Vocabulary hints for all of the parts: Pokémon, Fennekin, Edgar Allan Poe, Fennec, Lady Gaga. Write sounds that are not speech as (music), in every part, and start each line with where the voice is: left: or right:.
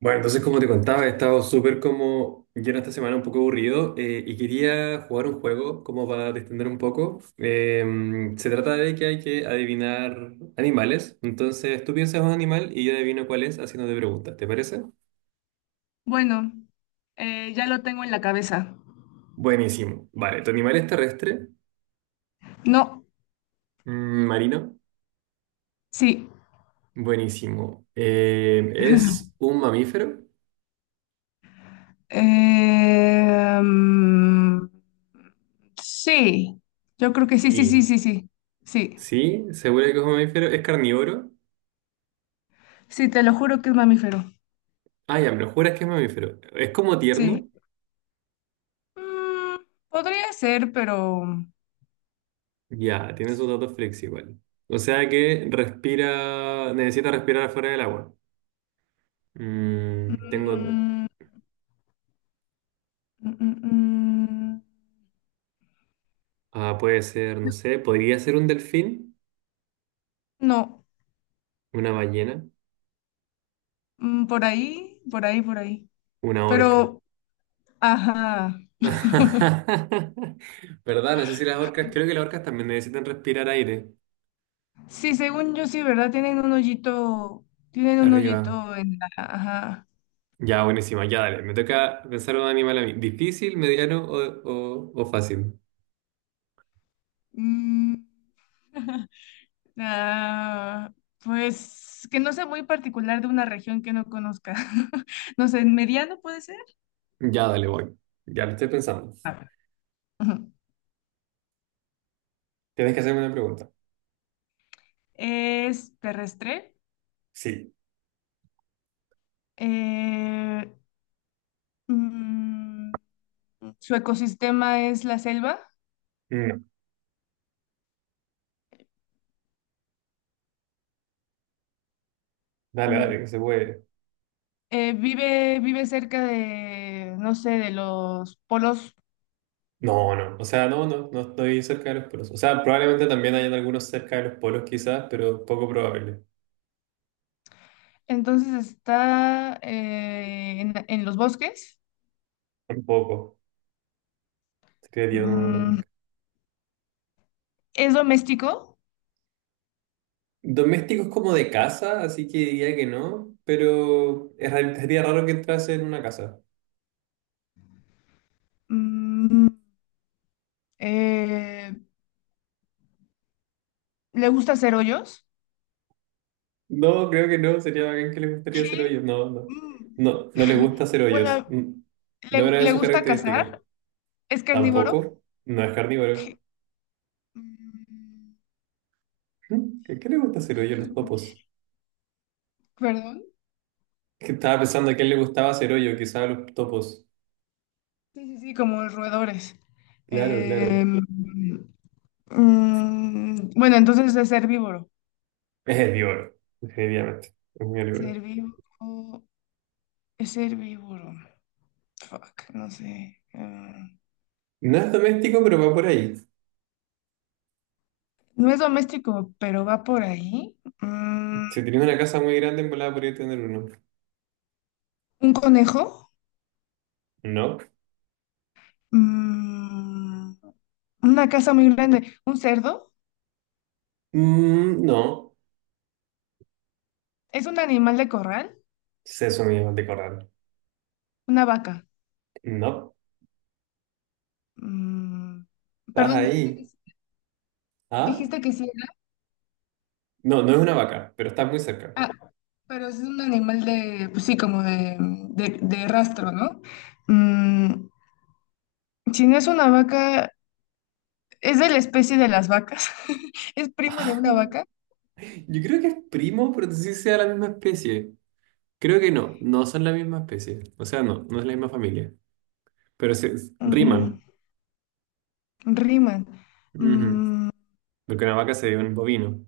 right: Bueno, entonces como te contaba, he estado súper como lleno esta semana, un poco aburrido, y quería jugar un juego como para distender un poco. Se trata de que hay que adivinar animales, entonces tú piensas un animal y yo adivino cuál es haciéndote preguntas, ¿te parece?
left: Bueno, ya lo tengo en la cabeza.
right: Buenísimo. Vale, ¿tu animal es terrestre?
left: No,
right: ¿Marino?
left: sí.
right: Buenísimo. ¿Es un mamífero?
left: Eh, mm, sí, yo creo que sí, sí, sí,
right: Sí.
left: sí, sí. Sí,
right: ¿Sí? ¿Seguro que es un mamífero? ¿Es carnívoro?
left: sí, te lo juro que es mamífero.
right: Ah, ya, me lo juras que es mamífero. ¿Es como
left: Sí.
right: tierno?
left: Mm, podría ser, pero...
right: Ya, tiene sus datos flex igual. O sea que respira, necesita respirar afuera del agua. Mm, tengo,
left: mm, mm, mm,
right: puede ser, no sé, podría ser un delfín,
left: no.
right: una ballena,
left: Mm, por ahí, por ahí, por ahí.
right: una orca.
left: Pero, ajá.
right: (laughs) ¿Verdad? No sé si las orcas, creo que las orcas también necesitan respirar aire
left: Sí, según yo sí, ¿verdad? Tienen un
right: arriba.
left: hoyito en la... Ajá.
right: Ya, buenísima, ya dale. Me toca pensar un animal a mí. ¿Difícil, mediano o fácil?
left: Mm, ah, pues que no sea muy particular de una región que no conozca. (laughs) No sé, mediano puede ser.
right: Ya, dale, voy. Ya lo estoy pensando.
left: A ver. Ujú.
right: Tienes que hacerme una pregunta.
left: Es terrestre.
right: Sí.
left: Eh, mm, su ecosistema es la selva.
right: No. Dale, dale,
left: Mm.
right: que se puede.
left: Vive cerca de, no sé, de los polos.
right: No, no, o sea, no, no, no estoy cerca de los polos. O sea, probablemente también hayan algunos cerca de los polos quizás, pero poco probable.
left: Entonces está en los bosques.
right: Tampoco, creería, no, no.
left: Mm, es doméstico.
right: Domésticos como de casa, así que diría que no, pero sería raro que entrase en una casa.
left: Mm, eh, ¿Le gusta hacer hoyos?
right: No, creo que no, sería bacán que les gustaría hacer
left: ¿Qué?
right: hoyos. No, no,
left: Mm.
right: no, no les gusta
left: (laughs)
right: hacer hoyos.
left: Bueno,
right: Mm. No es una de
left: ¿le
right: sus
left: gusta
right: características.
left: cazar? ¿Es carnívoro?
right: Tampoco, no es carnívoro.
left: ¿Qué?
right: (laughs)
left: Mm.
right: Mm, ¿a qué le gusta hacer hoyo a los topos?
left: ¿Perdón?
right: Que estaba pensando a quién le gustaba hacer hoyo, quizás a los topos.
left: Sí, sí, sí, como los roedores.
right: Claro, claro.
left: Em, bueno, entonces es herbívoro.
right: Es herbívoro, definitivamente. Es muy
left: Es
right: herbívoro.
left: herbívoro. Es herbívoro. Fuck, no sé. Ah,
right: No es doméstico, pero va por ahí.
left: no es doméstico, pero va por ahí.
right: Si tienes una casa muy grande, en volada podría tener uno.
left: ¿Un conejo?
right: No.
left: Mm, una casa muy grande. ¿Un cerdo?
right: Mm, no.
left: ¿Es un animal de corral?
right: Seso mismo de corral.
left: Una vaca.
right: No.
left: Mm,
right: Estás
left: perdón, dijiste que
right: ahí.
left: sí.
right: ¿Ah?
left: Dijiste que sí era,
right: No, no es una vaca, pero estás muy cerca. (laughs)
left: pero es un animal de, pues sí, como de, de rastro, ¿no? Mm, si no es una vaca, es de la especie de las vacas. (laughs) Es primo de
right: Ah.
left: una vaca.
right: Yo creo que es primo, pero no sé si sea la misma especie. Creo que no, no son la misma especie. O sea, no, no es la misma familia. Pero se
left: Mm,
right: riman.
left: riman.
right: Ujú.
left: Mm,
right: Porque una vaca sería un bovino.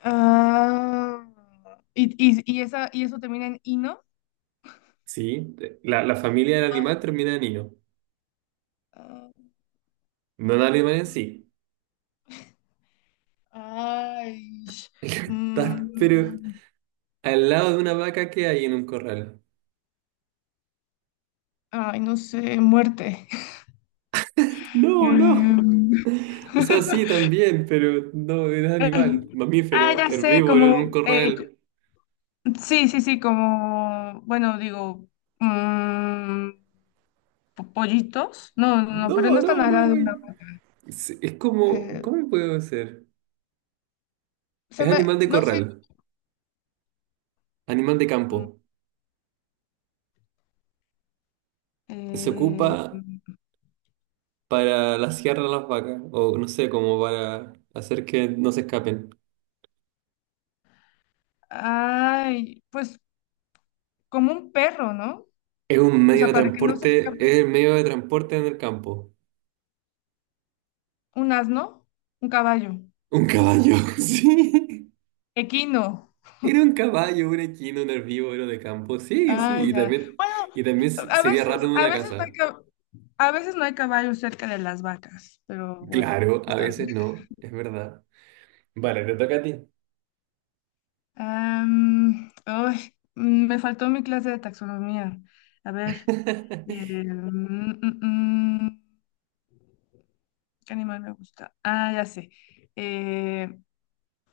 left: ah, y esa, y eso termina en ino.
right: Sí, la familia del
left: Ah,
right: animal termina en hilo.
left: ah,
right: No el animal en sí.
left: ay,
right: (laughs) Estás, pero
left: mm,
right: al lado de una vaca que hay en un corral.
left: ay, no sé, muerte. (laughs)
right: No, no.
left: Mm.
right: O sea, sí,
left: (laughs)
right: también, pero no, era animal,
left: Ah,
right: mamífero,
left: ya sé,
right: herbívoro en
left: como,
right: un
left: eh,
right: corral.
left: sí, sí, sí, como, bueno, digo, mm, pollitos. No, no, no, pero
right: No,
left: no están
right: no,
left: al
right: no,
left: lado de
right: güey.
left: una.
right: Es como,
left: eh,
right: ¿cómo puedo ser? Es
left: se
right: animal
left: me,
right: de
left: no sé.
right: corral, animal de
left: mm,
right: campo. Se
left: eh,
right: ocupa para la sierra a las vacas, o no sé, como para hacer que no se escapen.
left: ay, pues como un perro, ¿no?
right: Es un
left: O
right: medio
left: sea,
right: de
left: para que no se
right: transporte,
left: escape
right: es el medio de transporte en el campo.
left: un asno, un caballo,
right: Un caballo, (laughs) sí.
left: equino.
right: Era un caballo, un equino, un herbívoro de campo. Sí,
left: Ah,
right: sí. Y
left: ya.
right: también,
left: Bueno,
right: sería raro en
left: a
right: una
left: veces no hay,
right: casa.
left: a veces no hay caballos cerca de las vacas, pero bueno,
right: Claro, a
left: está bien.
right: veces no, es verdad. Vale, te toca a ti.
left: Me faltó mi clase de taxonomía. A ver, eh,
right: (laughs)
left: mm, mm, mm, ¿qué animal me gusta? Ah, ya sé. Eh,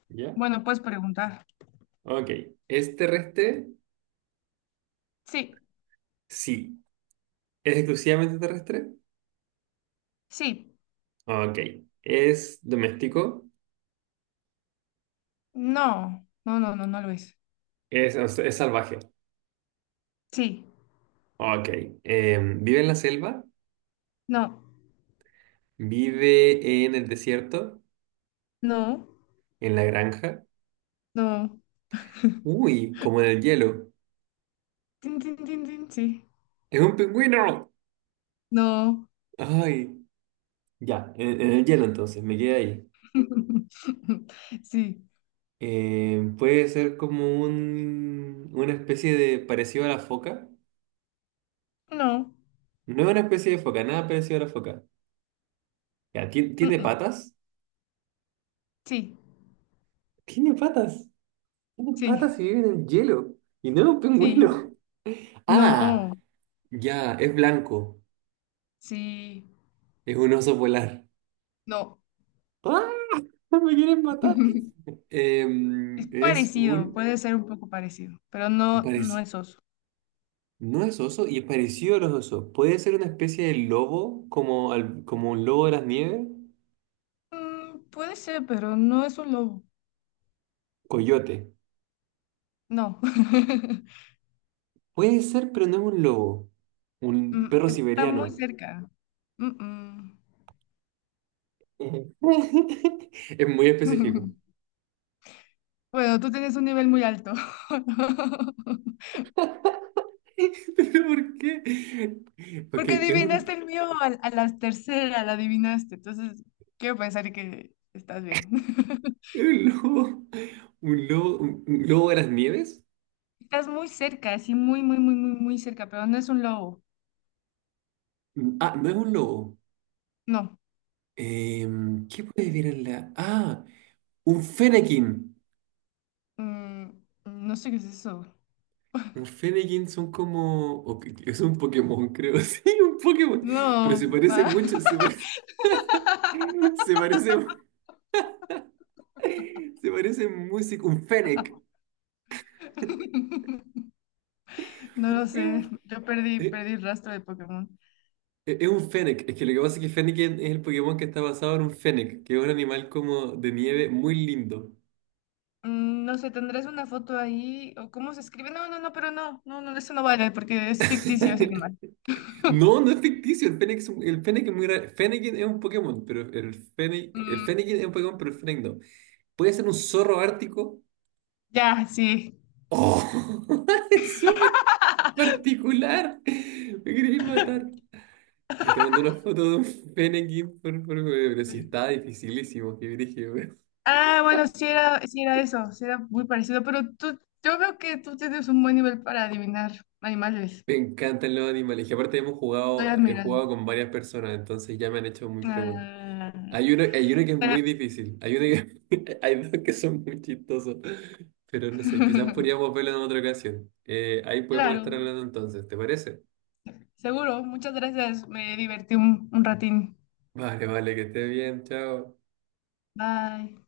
right: ¿Ya?
left: bueno, puedes preguntar.
right: Ok. ¿Es terrestre?
left: Sí,
right: Sí. ¿Es exclusivamente terrestre?
left: sí,
right: Ok. ¿Es doméstico?
left: no, no, no, no, no lo es.
right: Es salvaje.
left: Sí,
right: Ok. ¿Vive en la selva?
left: no,
right: ¿Vive en el desierto?
left: no,
right: ¿En la granja?
left: no.
right: Uy, como en el hielo.
left: Tin, tin, tin, tin, sí,
right: ¡Es un pingüino!
left: no.
right: Ay, ya, en el hielo entonces, me quedé ahí.
left: (laughs) Sí,
right: Puede ser como una especie de parecido a la foca.
left: no,
right: No es una especie de foca, nada parecido a la foca. Ya,
left: mm,
right: ¿tiene
left: mm,
right: patas?
left: sí,
right: Tiene patas. Tiene
left: sí,
right: patas y vive en el hielo. Y no es un
left: sí,
right: pingüino. (laughs)
left: no,
right: Ah, ya, es blanco.
left: sí,
right: Es un oso polar.
left: no.
right: ¡Ah! ¡No! ¡Me quieren matar!
left: (laughs) Es
right: Em, es
left: parecido,
right: un
left: puede ser un poco parecido, pero no, no
right: parecido.
left: es oso.
right: No es oso y es parecido a los osos. Puede ser una especie de lobo, como un lobo de las nieves,
left: Mm, puede ser, pero no es un lobo.
right: coyote.
left: No. (laughs)
right: Puede ser, pero no es un lobo. Un
left: Mm,
right: perro
left: está muy
right: siberiano.
left: cerca. Mm, mm.
right: Ujú. (laughs) Es muy específico.
left: (laughs) Bueno, tú tienes un nivel muy alto. (laughs)
right: (laughs) ¿Pero por qué? Ok,
left: Porque adivinaste el mío a las terceras, la adivinaste. Entonces, quiero pensar que estás bien. (laughs)
right: es un lobo. ¿Un lobo, un lobo de las nieves?
left: Estás muy cerca, así muy, muy, muy, muy, muy cerca, pero no es un lobo.
right: Ah, no es un lobo.
left: No.
right: Em, ¿qué puede ver en la...? Ah, un fenequín.
left: Mm, no sé qué es eso.
right: Un Fennekin son como... es un Pokémon, creo. (laughs) Sí, un Pokémon. Pero
left: No,
right: se parece
left: va.
right: mucho. Se parece... (laughs) Se parece... Se parece músico. Un Fennec.
left: (laughs) No lo
right: Es
left: sé.
right: un... Es
left: Perdí el rastro de Pokémon.
right: es un Fennec. Es que lo que pasa es que Fennekin es el Pokémon que está basado en un Fennec, que es un animal como de nieve muy lindo.
left: Mm, no sé, ¿tendrás una foto ahí? ¿O cómo se escribe? No, no, no, pero no. No, no, eso no vale porque es ficticio ese
right: (laughs)
left: animal.
right: No, no es ficticio. El Fennec es muy raro. Fennekin es un Pokémon, pero el Fennec... El
left: Mm,
right: Fennekin es un Pokémon, pero el Fennec no. Puede ser un zorro ártico.
left: ya, sí.
right: ¡Oh! (laughs) Es súper particular. Me queréis matar. Ahí te mando una foto de un pene aquí pero sí está dificilísimo, qué brígido, weón.
left: Ah, bueno, sí era eso, sí era muy parecido, pero tú, yo veo que tú tienes un buen nivel para adivinar animales.
right: Me encantan los animales. Y aparte hemos
left: Estoy
right: jugado, he
left: admirada.
right: jugado con varias personas, entonces ya me han hecho muy preguntas.
left: Ah,
right: Hay uno que es
left: pero-
right: muy difícil. (laughs) Hay dos que son muy chistosos. Pero no sé, quizás
left: (laughs)
right: podríamos verlo en otra ocasión. Ahí podemos
left: claro,
right: estar hablando entonces, ¿te parece?
left: seguro. Muchas gracias. Me divertí un ratín.
right: Vale, vale, que estés bien, chao.
left: Bye.